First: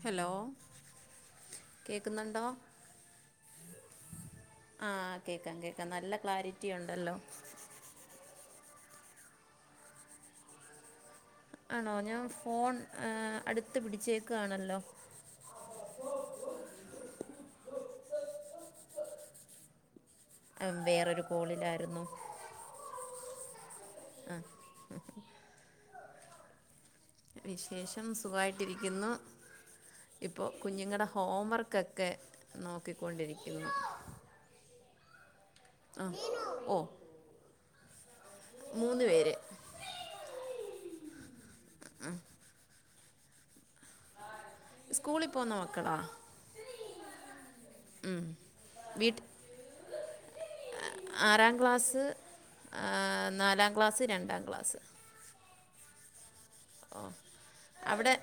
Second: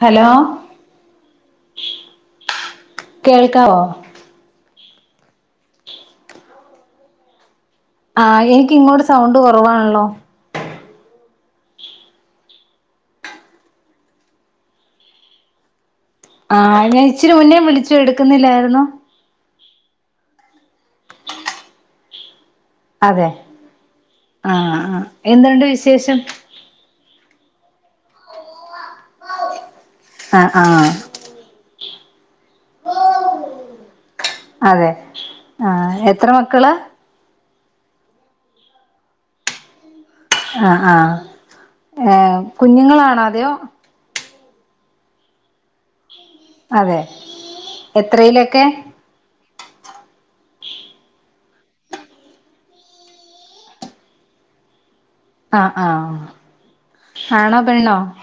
Hello കേൾക്കുന്നുണ്ടോ കേൾക്കാവൊ? ആഹ കേക്കാം കേക്കാം നല്ല ക്ലാരിറ്റിയുണ്ടല്ലോ? ആഹ് എനിക്കിങ്ങോട്ട് സൗണ്ട് കൊറവാണല്ലോ? ആണോ ഞാൻ ഫോൺ അടുത്ത് പിടിച്ചേക്കുകയാണല്ലോ ആഹ് ഞാ ഇച്ചിരി മുന്നേ വിളിച്ചു എടുക്കുന്നില്ലായിരുന്നോ അഹ് വേറൊരു കോളിലായിരുന്നു അതെ ആഹ് ആ്ഹ് എന്ണ്ട് വിശ ശേഷം വിശേഷം സുഖമായിട്ടിരിക്കുന്നു ഇപ്പൊ ആഹ് ആഹ് കുഞ്ഞുങ്ങളുടെ ഹോംവർക്ക് കക്കെ നോക്കിക്കൊണ്ടിരിക്കുന്നു അതെ ആഹാ എത്രെ മക്കള്? മൂന്നു പേര് ആഹ് ആഹ് ഏഹ് കുഞ്ഞുങ്ങള കാണതോ സ്കൂളി പോവ്ന്ന മക്കെളാ അതെ എത്രയിലൊക്കെ വീട്ട് ആറാം ക്ലാസ്സ്, നാലാം ക്ലാസ്സ്, രണ്ടാം ക്ലാസ്, ആഹ ആഹ ആണോ? പെണ്ണോ? അവിടെ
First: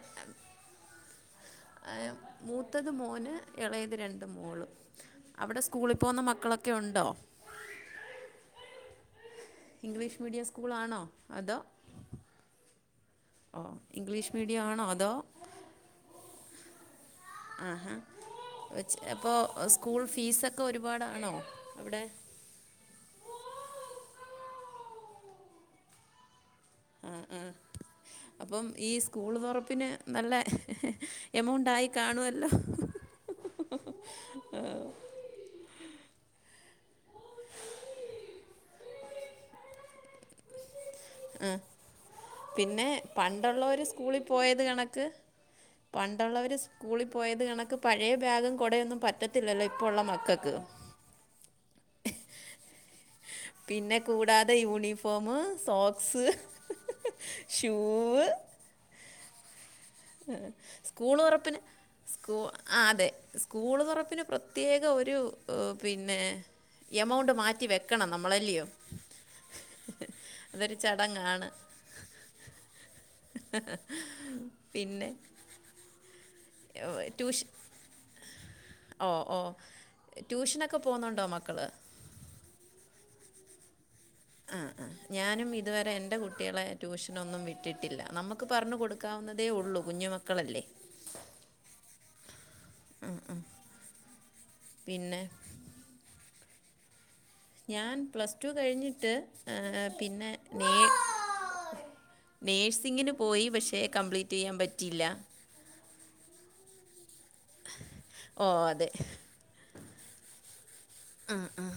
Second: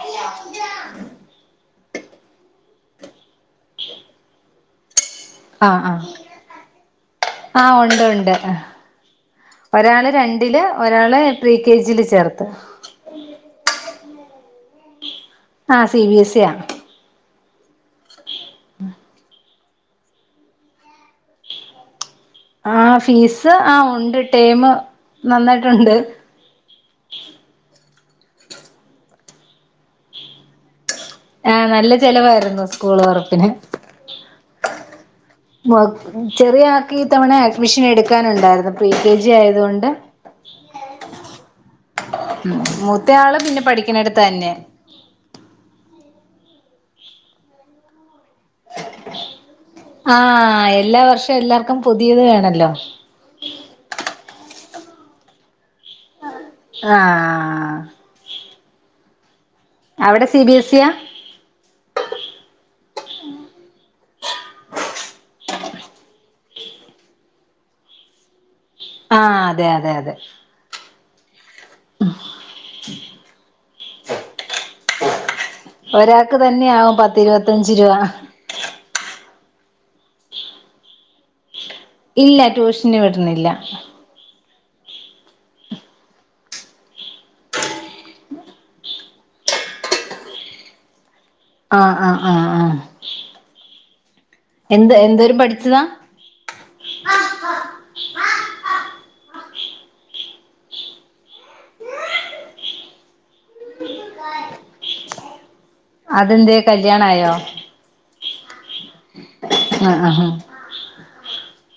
[unintelligible] മൂത്തത് മൂന് ഇളയത് രണ്ട് മൂള് ആ ആ ഉണ്ടോ ആ ഉണ്ട് ഉണ്ട് അ ഒരാള് ഇംഗ്ലീഷ് മീഡിയം രണ്ടില് സ്കൂളാണോ ഒരാളെ അതോ പ്രികെ ജിയില് ചേർത്ത് ഓ ഇംഗ്ലീഷ് മീഡിയം ആണോ അതോ ആ സി ബി എസ് സി ആണ് ആഹാ [unintelligible] അപ്പൊ സ്കൂൾ ഫീസൊക്കെ ഒരുപാടാണോ അവിടെ ആ ഫീസ് ആ ഉണ്ട് ടെമ് നന്നായിട്ടുണ്ട് ആ ആ അപ്പം ഈ സ്കൂള് തുറപ്പിന് നല്ല ആ എമൗണ്ട് ആയി നല്ല കാണുമല്ലോ ചെലവായിരുന്നു സ്കൂൾ തുറപ്പിന് ഉം [unintelligible] ചെറിയ ആൾ ക്കി തവണ അഡ്മിഷൻ എടുക്കാനുണ്ടായിരുന്നു പ്രികെ ജി ആയതുകൊണ്ട് ആ പിന്നെ മൂത്തയാള് പിന്നെ പണ്ടുള്ളവര് പഠിക്കണടുത്ത് സ്കൂളിൽ തന്നെ പോയത് കണക്ക് പണ്ടുള്ളവർ സ്കൂളിൽ പോയത് കണക്ക് പഴയ ബാഗും കുടയൊന്നും പറ്റത്തില്ലല്ലോ ഇപ്പോൾ ഉള്ള ആ മക്കൾക്ക് എല്ലാവർഷവും എല്ലാർക്കും പുതിയത് വേണല്ലോ പിന്നെ കൂടാതെ യൂണിഫോമ് സോക്ക് സ് ആ ഏ സ്കൂള് തൊറപ്പിന് സ്കൂ ആ അതെ സ്കൂള് തൊറപ്പിന് പ്രത്യേക ഒരു ഓ പിന്നെ എമൗണ്ട് മാറ്റി വെക്കണം നമ്മളല്ല്യയോ ആഹ് അതെ അതെ അതെ ചടങ്ങാണ് പിന്നെ ഒരാ ക്ക് തന്നെയാവും ഏഹ്, ട്യൂഷൻ പത്തിരുപത്തഞ്ച് രൂപ ഓ ഓ ട്യൂഷനൊക്കെ പോവുന്നുണ്ടോ മക്കള് ഇല്ലാ ട്യൂഷന് വിടുന്നില്ല ആ ആ ഞാനും ഇതുവരെ എന്റെ കുട്ട്യളെ ട്യൂഷനൊന്നും വിട്ടിട്ടില്ല. നമ്മക്ക് പറഞ്ഞു കൊടുക്കാവുന്നതേ ഉള്ളൂ കുഞ്ഞു മക്കളല്ലേ ആ ആ ആ ആ എന്ത് പിന്നെ എന്തോരംപഠിച്ചതാ എ എ പിന്നെ നേ നേഴ്സിങ്ങിന് പോയി പക്ഷേ കംപ്ലീറ്റെയ്യാൻ പറ്റിയില്ല അതെന്തെ കല്യാണായോ ഓ അതെ ആ ആ ആ ആ ആ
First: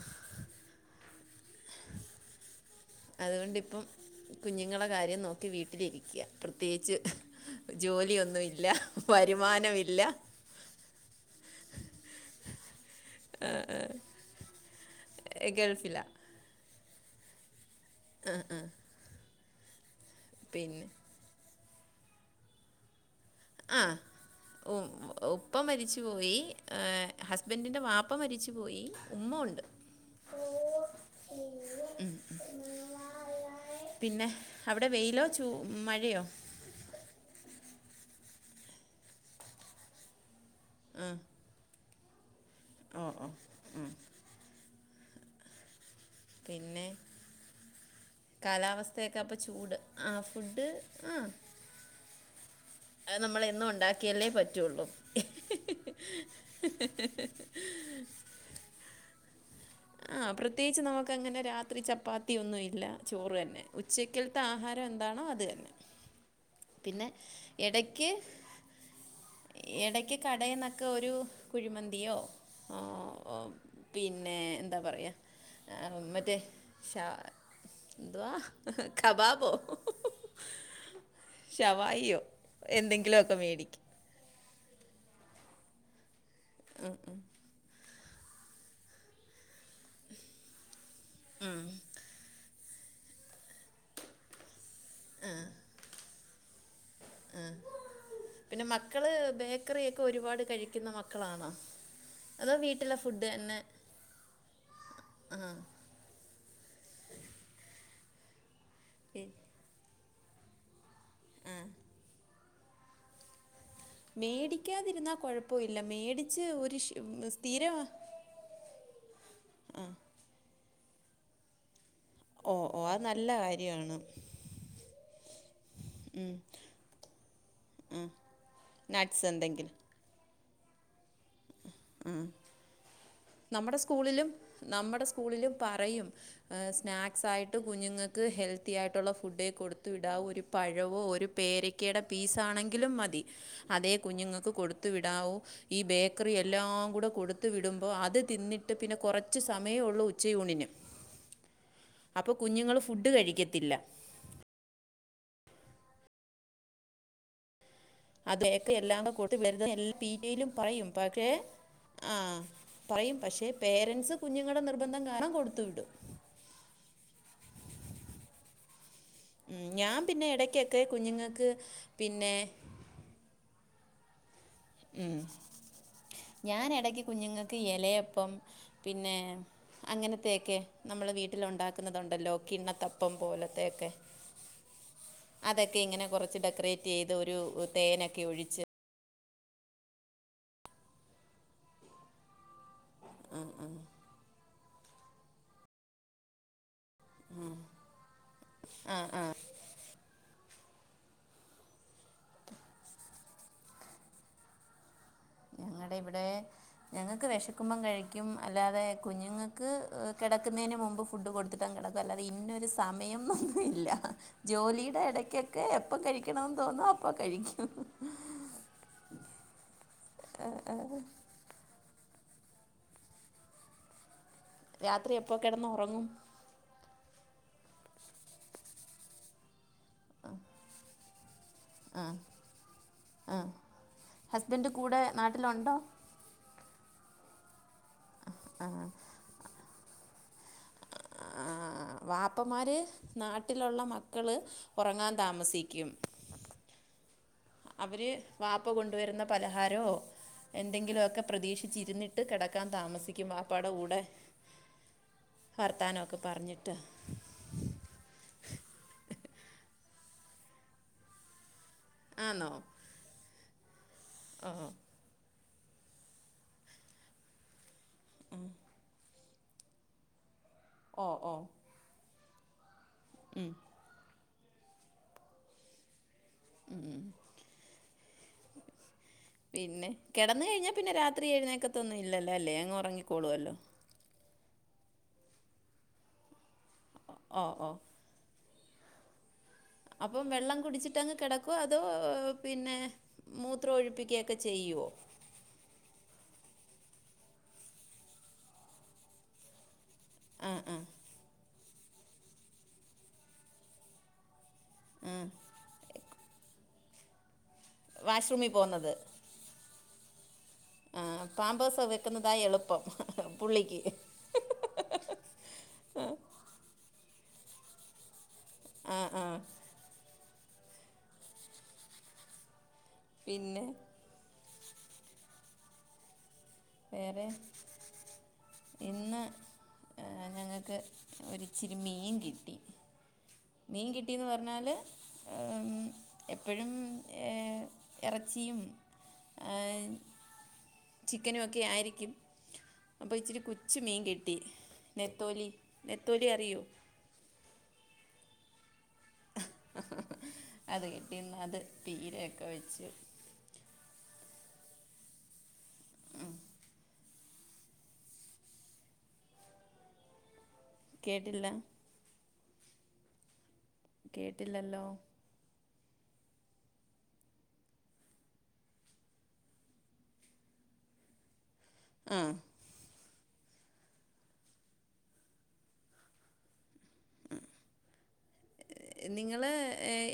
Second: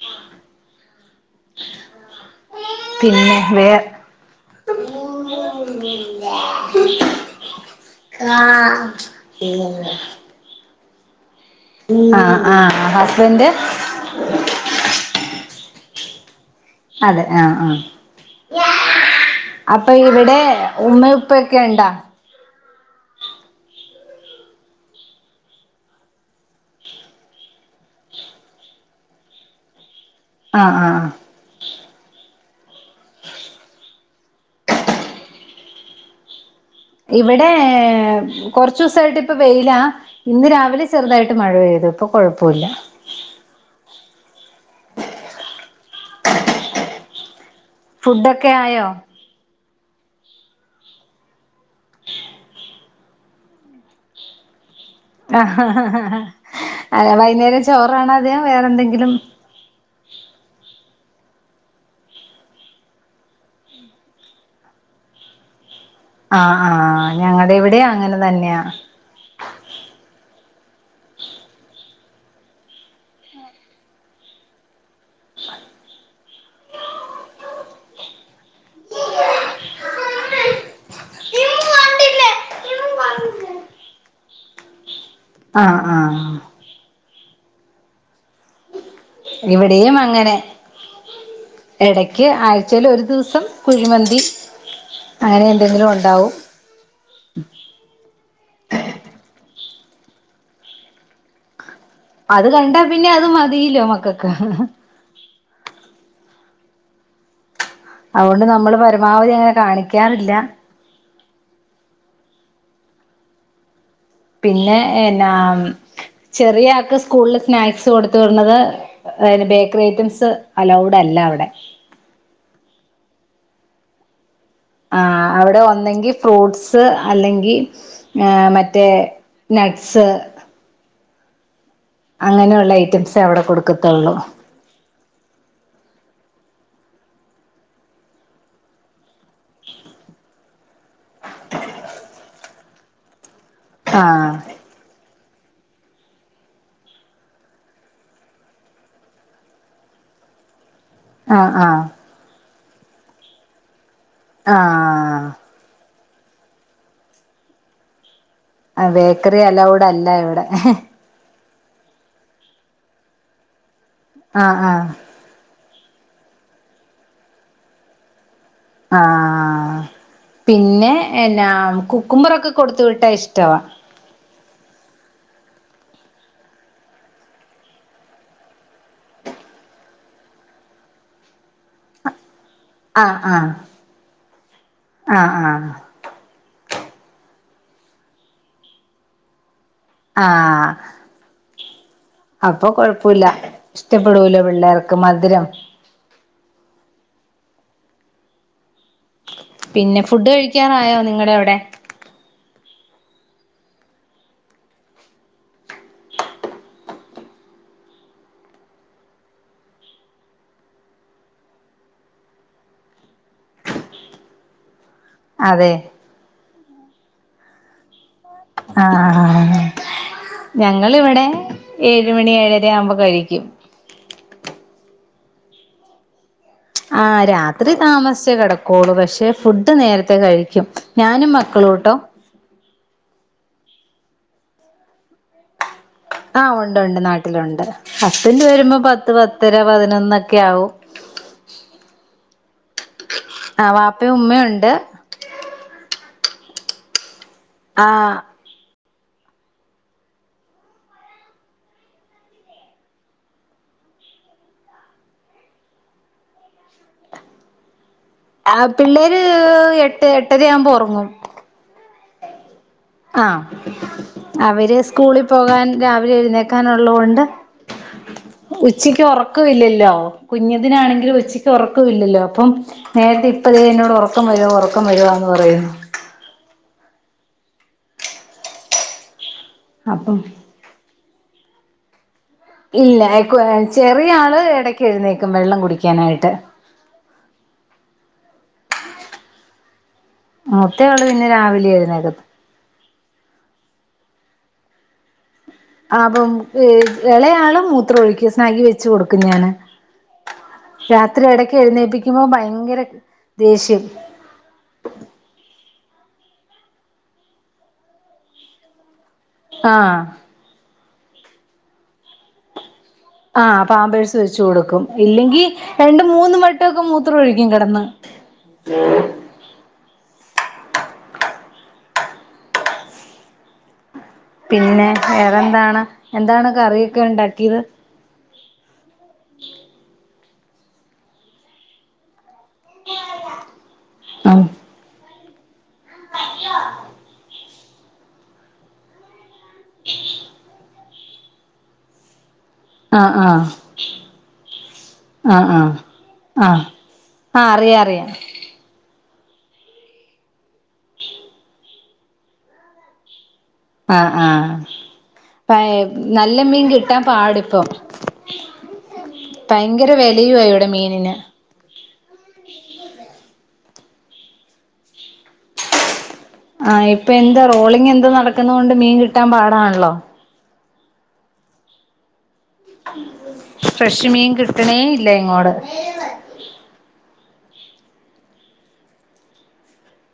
പിന്നെ വേ അതുകൊണ്ടിപ്പം കുഞ്ഞുങ്ങളെ കാര്യം നോക്കി വീട്ടിലിരിക്കുക പ്രത്യേകിച്ച് ജോലിയൊന്നുമില്ല വരുമാനമില്ല ആ ആ ഹസ്ബൻറ് ഗൾഫിലാണ് അതെ ആ ആ ഓ [unintelligible] ഇപ്പൊ ഇവിടെ പിന്നെ ഉമ്മേം ഉപ്പ ക്കെ ഇണ്ടാ? ആ ഉ ഉപ്പ മരിച്ചുപോയി ഹസ്ബന്റിന്റെ വാപ്പ മരിച്ചു പോയി ഉമ്മ ഉണ്ട് ആ ആ ആ പിന്നെ അവിടെ വെയിലോ ചൂ മഴയോ? ഇവിടെ കൊറച്ചു ദിവസമായിട്ട് ഇപ്പ വെയിലാ ഇന്ന് രാവിലെ ചെറുതായിട്ട് മഴ പെയ്തു ഇപ്പൊ കുഴ് ഓ ഓ ഉം പിന്നെ ഫുഡൊക്കെ ആയോ കാലാവസ്ഥയൊക്കെ അപ്പൊ ചൂട് ആ ഫുഡ് ആ അത് നമ്മള എന്നും ഉണ്ടാക്കിയല്ലേ പറ്റുള്ളൂ വൈകുന്നേരം ചോറണോ അദേം വേറെ എന്തെങ്കിലും ആ പ്രത്യേകിച്ച് നമുക്ക്ങ്ങനെ രാത്രി ചപ്പാത്തിയ ഒന്നുഇല്ല ചോറ് തന്നെ ഉച്ചക്കിലത്തെ ആഹാരം എന്താണോ അത് തന്നെ ആ ആഹ് പിന്നെ ഞങ്ങളടെ എവിടെ അങ്ങനെ ഇടയ്ക്ക് തന്നെയാ ടയിന്നൊക്കെ കുഴിമന്തിയോ പിന്നെ എന്താ പറയാ മറ്റേ ഷാ എന്തുവാ കബാബോ ശവായിയോ എന്തെങ്കിലുഒക്കെ മേടിക്കും ആഹ് ആ ഉം ഉം ഇവിടെയും അങ്ങനെ ഇടയ്ക്ക് ആഴ്‌ ച്ചല ഒരു ദിവസം കുഴിമന്തി അങ്ങനെ എന്തെങ്കിലും ഉണ്ടാവും ആ പിന്നെ മക്കള് ബേ ക്കറിയൊക്കെ ഒരുപാട് കഴിക്കുന്ന മക്കളാണോ അത് അതോ കണ്ടാ വീട്ടിലെ പിന്നെ അത് ഫുഡ് തന്നെ മതിലോ മക്കക്ക് അതുകൊണ്ട് നമ്മള് പരമാവധി അങ്ങെ കാണിക്കും ക്കാറില്ല പിന്നെ മേടിക്കാതിരുന്നാൽ എന്നാ കുഴപ്പമില്ല മേടിച്ച് ചെറിയ ഒരു ആൾക്ക് സ്കൂളില് സ്ഥിരം സ്നാക്സ് കൊടുത്ത വരത് ബേക്കറി ഐറ്റംസ് അലൗഡ് അല്ല അവിടെ ഓ ഓ അത് നല്ല കാര്യാണ് ആ അവിടെ ഒന്നെങ്കി ഫ്രൂട്ട്സ് അല്ലെങ്കിൽ മറ്റേ നട്ട്സ് നട്ട്സ് ഉ അങ്ങനെയുള്ള ഐറ്റംസേ അവിടെ നമ്മുടെ കൊടുക്കത്തുള്ളൂ സ്കൂളിലും നമ്മുടെ സ്കൂളിലും പറയും സ്നാക്‌സായിട്ട് കുഞ്ഞുങ്ങൾക്ക് ഹെൽത്തി ആയിട്ടുള്ള ഫുഡേ കൊടുത്ത് വിടാവു ഒരു പഴവോ ഒരു പേരക്കയുടെ പീസ് ആണെങ്കിലും മതി അതേ ആഹ് കുഞ്ഞുങ്ങൾക്ക് കൊടുത്തു വിടാവോ ഈ ബേക് ക്റി എല്ലാം കൂടെ കൊടുത്ത് വിടുമ്പോൾ അത് തിന്നിട്ട് പിന്നെ കുറച്ച് സമയെ ഉള്ളൂ ഉച്ചയൂണിന് ആഹ് ആഹ് അപ്പോൾ കുഞ്ഞുങ്ങൾ ഫുഡ്ഡ് കഴിക്കത്തില്ല ആഹ് [inaudible] ബേക്കറി അലൗഡ് അല്ല ഇവിടെ ആഹ് പറയും പക്ഷെ പേരൻറ്സ് ആഹ് കുഞ്ഞുങ്ങളുടെ ആഹ് നിർബന്ധം കാരണം കൊടുത്തു വിടും ഉം ആഹ് ഞാൻ പിന്നെ ഇടയ്ക്കൊക്കെ പിന്നെ കുഞ്ഞുങ്ങൾക്ക് എന്നാ പിന്നെ കുക്കുമ്പറൊക്കെ കൊടുത്ത് വിട്ടാ ഇഷ്ടവാ മ് ഞാൻ ഇടക്ക് കുഞ്ഞുങ്ങൾക്ക് ഇലയപ്പം പിന്നെ അങ്ങനത്തെയൊക്കെ നമ്മൾ വീട്ടിൽ ഉണ്ടാക്കുന്നതുണ്ടല്ലോ കിണ്ണത്തപ്പം ആഹ് ആഹ് പോലത്തെ ഒക്കെ ആഹ് ആഹ് അതൊക്കെ ഇങ്ങനെ കുറച്ച് ഡെക്കറേറ്റ് ചെയ്ത് ഒരു തേനൊക്കെ ഒഴിച്ച് ആഹ് [inaudible] അപ്പൊ കുഴപ്പമില്ല ഇഷ്ടപ്പെടൂലോ പിള്ളേർക്ക് മധുരം പിന്നെ ഫുഡ് കഴി കിക്കാനായോ നിങ്ങടെ അവിടെ ഞങ്ങളുടെ ഇവിടെ ഞങ്ങൾക്ക് വിശക്കുമ്പം കഴിക്കും അല്ലാതെ കുഞ്ഞുങ്ങൾക്ക് കിടക്കുന്നതിന് മുമ്പ് ഫുഡ് കൊടുത്തിട്ടും കിടക്കും അല്ലാതെ ഇന്നൊരു സമയം ഒന്നുമില്ല ജോലി ഇടയ്ക്കൊക്കെ അതെ എപ്പം കഴിക്കണമെന്ന് തോന്നോ അപ് അപ്പ കഴിക്കും ആഹ് ഹാ ഞങ്ങളിവിടെ ഏഴ് ഴ് മണി ഏഴര ആവുമ്പോൾ കഴിക്കും രാത്രി എപ്പൊ കിടന്ന് ഉറങ്ങും ആ രാത്രി താമസിച്ചേ കിടകുവൊള്ളൂ പക്ഷെ ഫു ഡ് നേരത്തെ കഴിക്കും ഞാനും മക്ക മക്കളുട്ടോ മ് ഹസ്ബൻഡ് കൂടെ നാട്ടിലുണ്ടോ ആഹ് ഉണ്ട് ഉണ്ട് നാട്ടിലുണ്ട് ഹസ്ബൻഡ് ആ വരുമ്പോ പത്ത് പത്തര പതിനൊന്നൊക്കെ ക്കെയാവും വാപ്പമാര് ആഹ് നാട്ടിലുള്ള വാപ്പയും മക്കള് ഉമ്മയുണ്ട് ഉറങ്ങാൻ താമസിക്കും അവര് ആഹ് വാപ്പ കൊണ്ട് ണ്ടു വരുന്ന പലഹാരോ എന്തെങ്കിലും ഒക്കെ പ്രതീക്ഷിച്ചിരുന്നിട്ട് കിടക്കാൻ താമസിക്കും വാപ്പാടെ കൂടെ വർത്താനം ഒക്കെ പറഞ്ഞിട്ട് ആഹ് പിള്ളേര് എട്ട് എട്ടരയാകുമ്പ ഉറങ്ങും ആണോ ആഹ് അവര് സ്കൂളിൽ പോകാൻ രാവിലെ എഴുന്നേക്കാനുള്ളത് കൊണ്ട് ഉച്ചക്ക് ഉറക് ക്ക വില്ലല്ലോ ഓ കുഞ്ഞതിനാണെങ്കിലും ഓ ഉച്ചക്ക് ഉറക്കുമില്ലല്ലോ ഇപ്പം നേരത്തെ ഇപ്പ ദേ എന്നോട് ഒറങ്ങ് ഒറക്കം വരുവ ഒറക്കം വരുവാന്ന് പറയുന്നു പിന്നെ അപ്പം കിടന്ന് കഴിഞ്ഞാ പിന്നെ രാത് ത്രി എഴുന്നേക്കത്തുവൊന്നുമില്ല ഇല്ല ചെറിയ ആള് എടക്ക് എഴുന്നേക്കും വെള്ളം കുടിക്കാനായിട്ട് ഓ ഓ അപ്പം വെള്ളം മൂത്തയാള് കുടിച്ചിട്ടങ്ങ് പിന്നെ കിടക്കുവോ രാവിലെ അതോ എഴുന്നേക്കത്തൊ പിന്നെ മൂത്രം ഒഴിപ്പിക്കയൊക്കെ ചെയ്യുവോ ആഹ് അപ്പം ഇളയാളും മൂത്രം ഒഴിക്കും സ്നഗ്ഗി വെച്ച് കൊടുക്കും ഞാന് ആ ആ രാത്രി ഇടക്ക് എഴുന്നേപ്പിക്കുമ്പോ ഭയങ്കര ദേഷ്യം ആഹ് വാഷ്റൂമിൽ പോകുന്നത് ആഹ് ആഹ് പാമ്പേഴ്സ് വെക്കുന്നതാ എളുപ്പം ആഹ് പുള്ളിക്ക് പാമ്പേഴ്സ് വെച്ച് കൊടുക്കും ഇല്ലെങ്കിൽ രണ്ട് മൂന്ന് വട്ടൊക്കെ മൂ ത്രം ഒഴിക്കും കിടന്ന് ആഹ് ആഹ് പിന്നെ പിന്നെ വേറെന്താണ് എന്താണ് കറിയൊക്കെ വേറെ ഇണ്ടാക്കിയത് ഇന്ന് [inaudible] ഞങ്ങൾക്ക് ഒരിച്ചിരി മീൻ കി ട്ടി മീൻ കിട്ടീന്ന് ആഹ് പറഞ്ഞാല് ഉം എപ്പോഴും ഏ ഇറച്ചിയും ചിക്കനും ഒക്കെ ആയിരിക്കും അപ്പൊ ആഹ് ഇച്ചിരി ആഹ് കുച്ചു മീൻ കിട്ടി ആഹ് നെത്തോലി ആഹ് നെത്തോലി അറിയോ ആഹ് ആഹ് അറിയാം അറിയാം ഹഹ ആഹ ആഹ പ നല്ല മീൻ കിട്ടാൻ പാടിപ്പം ഭയങ്കര വിലയു മീനിന് [inaudible] കേട്ടില്ല കേട്ടില്ലല്ലോ ആഹ ഇപ്പൊ എന്താ റോളിങ് എന്താ നടക്കുന്ന കൊണ്ട് മീൻ കിട്ടാൻ പാടാണല്ലോ ആഹ [unintelligible] [unintelligible] നിങ്ങള്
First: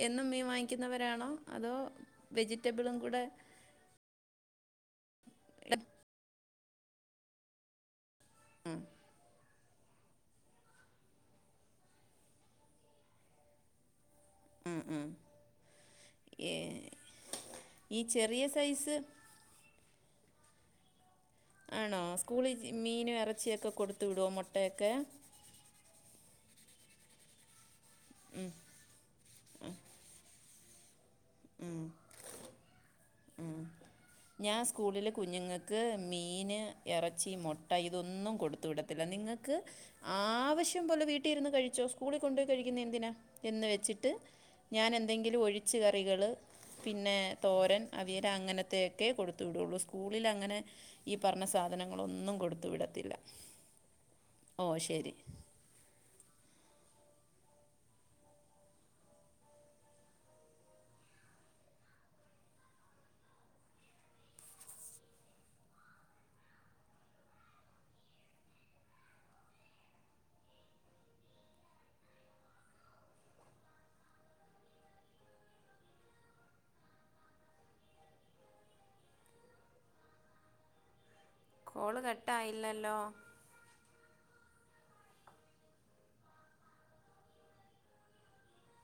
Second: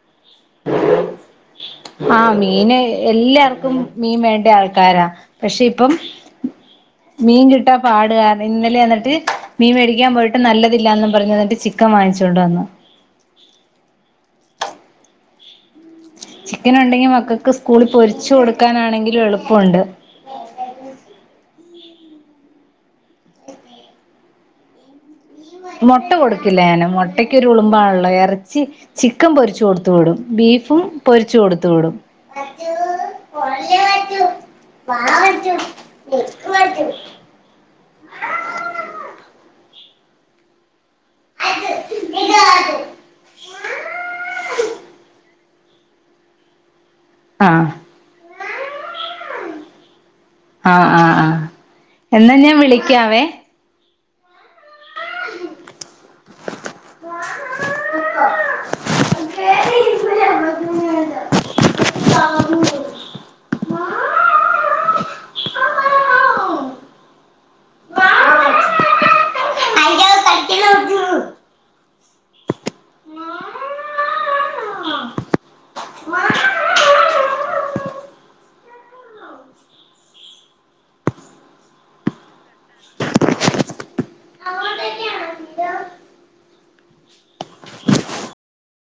എന്നും മീൻ വാങ്ങിക്കുന്നവരാണോ അതോ ആഹ് മീന് വെജിറ്റബിളും കൂടെ എല്ലാർക്കും മീൻ വേണ്ട പക്ഷെ ആ ഇപ്പം മീൻ കിട്ടാ പാട ഇന്നലെ ആ മീൻ മേടിക്കാൻ പോയിട്ട് നല്ലത്തില്ല പറഞ്ഞു എന്നിട്ട് ചിക്കൻ വാങ്ങിച്ചോണ്ട് വന്ന് മ് മ് ചിക്കൻ ഉണ്ടെങ്കി മക്കൾക്ക് സ്കൂളിൽ പൊരിച്ചു ചെറിയ സൈസ് കൊടുക്കാനാണെങ്കിലും എളുപ്പം ഇണ്ട് [unintelligible] ആണോ സ്കൂളിൽ മീന ഇറച്ചിയൊക്കെ കൊടുത്തു വിടുവോ മുട്ടയൊക്കെ മുട്ട കൊടുക്കില്ല ഞാന് മുട്ടക്കൊ ഒരുലുബാംണല്ലോ ഇറച്ചി ചിക്കൻ പൊരിച്ച് കൊടുത്ത് വിടും [inaudible] പൊരിച്ച കൊടുത്തു വിടും ഞാൻ സ്കൂളിൽ കുഞ്ഞുങ്ങൾക്ക് മീൻ ഇറച്ചി മുട്ട ഇതൊന്നും ആവശ്യ പോലെ വീട്ടിലിരുന്ന് കഴിച്ചോ സ്കൂളിൽ കൊണ്ടുപോയി കഴിക്കുന്ന എന്തിനാന്ന് എന്ന് വെച്ച് ച്ച് കറികൾ പിന്നെ ആഹ് തോരൻ തീര അങ്ങനെതെ ഒക്കെ കൊടുത്ത വിടുള്ളൂ സ്കൂളില അങ്ങനെ ആഹ് ആഹ് ഈ ആഹ് പറഞ്ഞ എന്നാ സാധനങ്ങളൊന്നും ഞാൻ കൊടുത്തു വിടത്തില്ല വിളിക്കാവേ ഓ ശരി [inaudible] അയ്യോ കളിക്കല്ലേ ഉള്ളൂ. [inaudible] കോള് കട്ടായില്ലല്ലോ അങ്ങോട്ടേക്കാണ്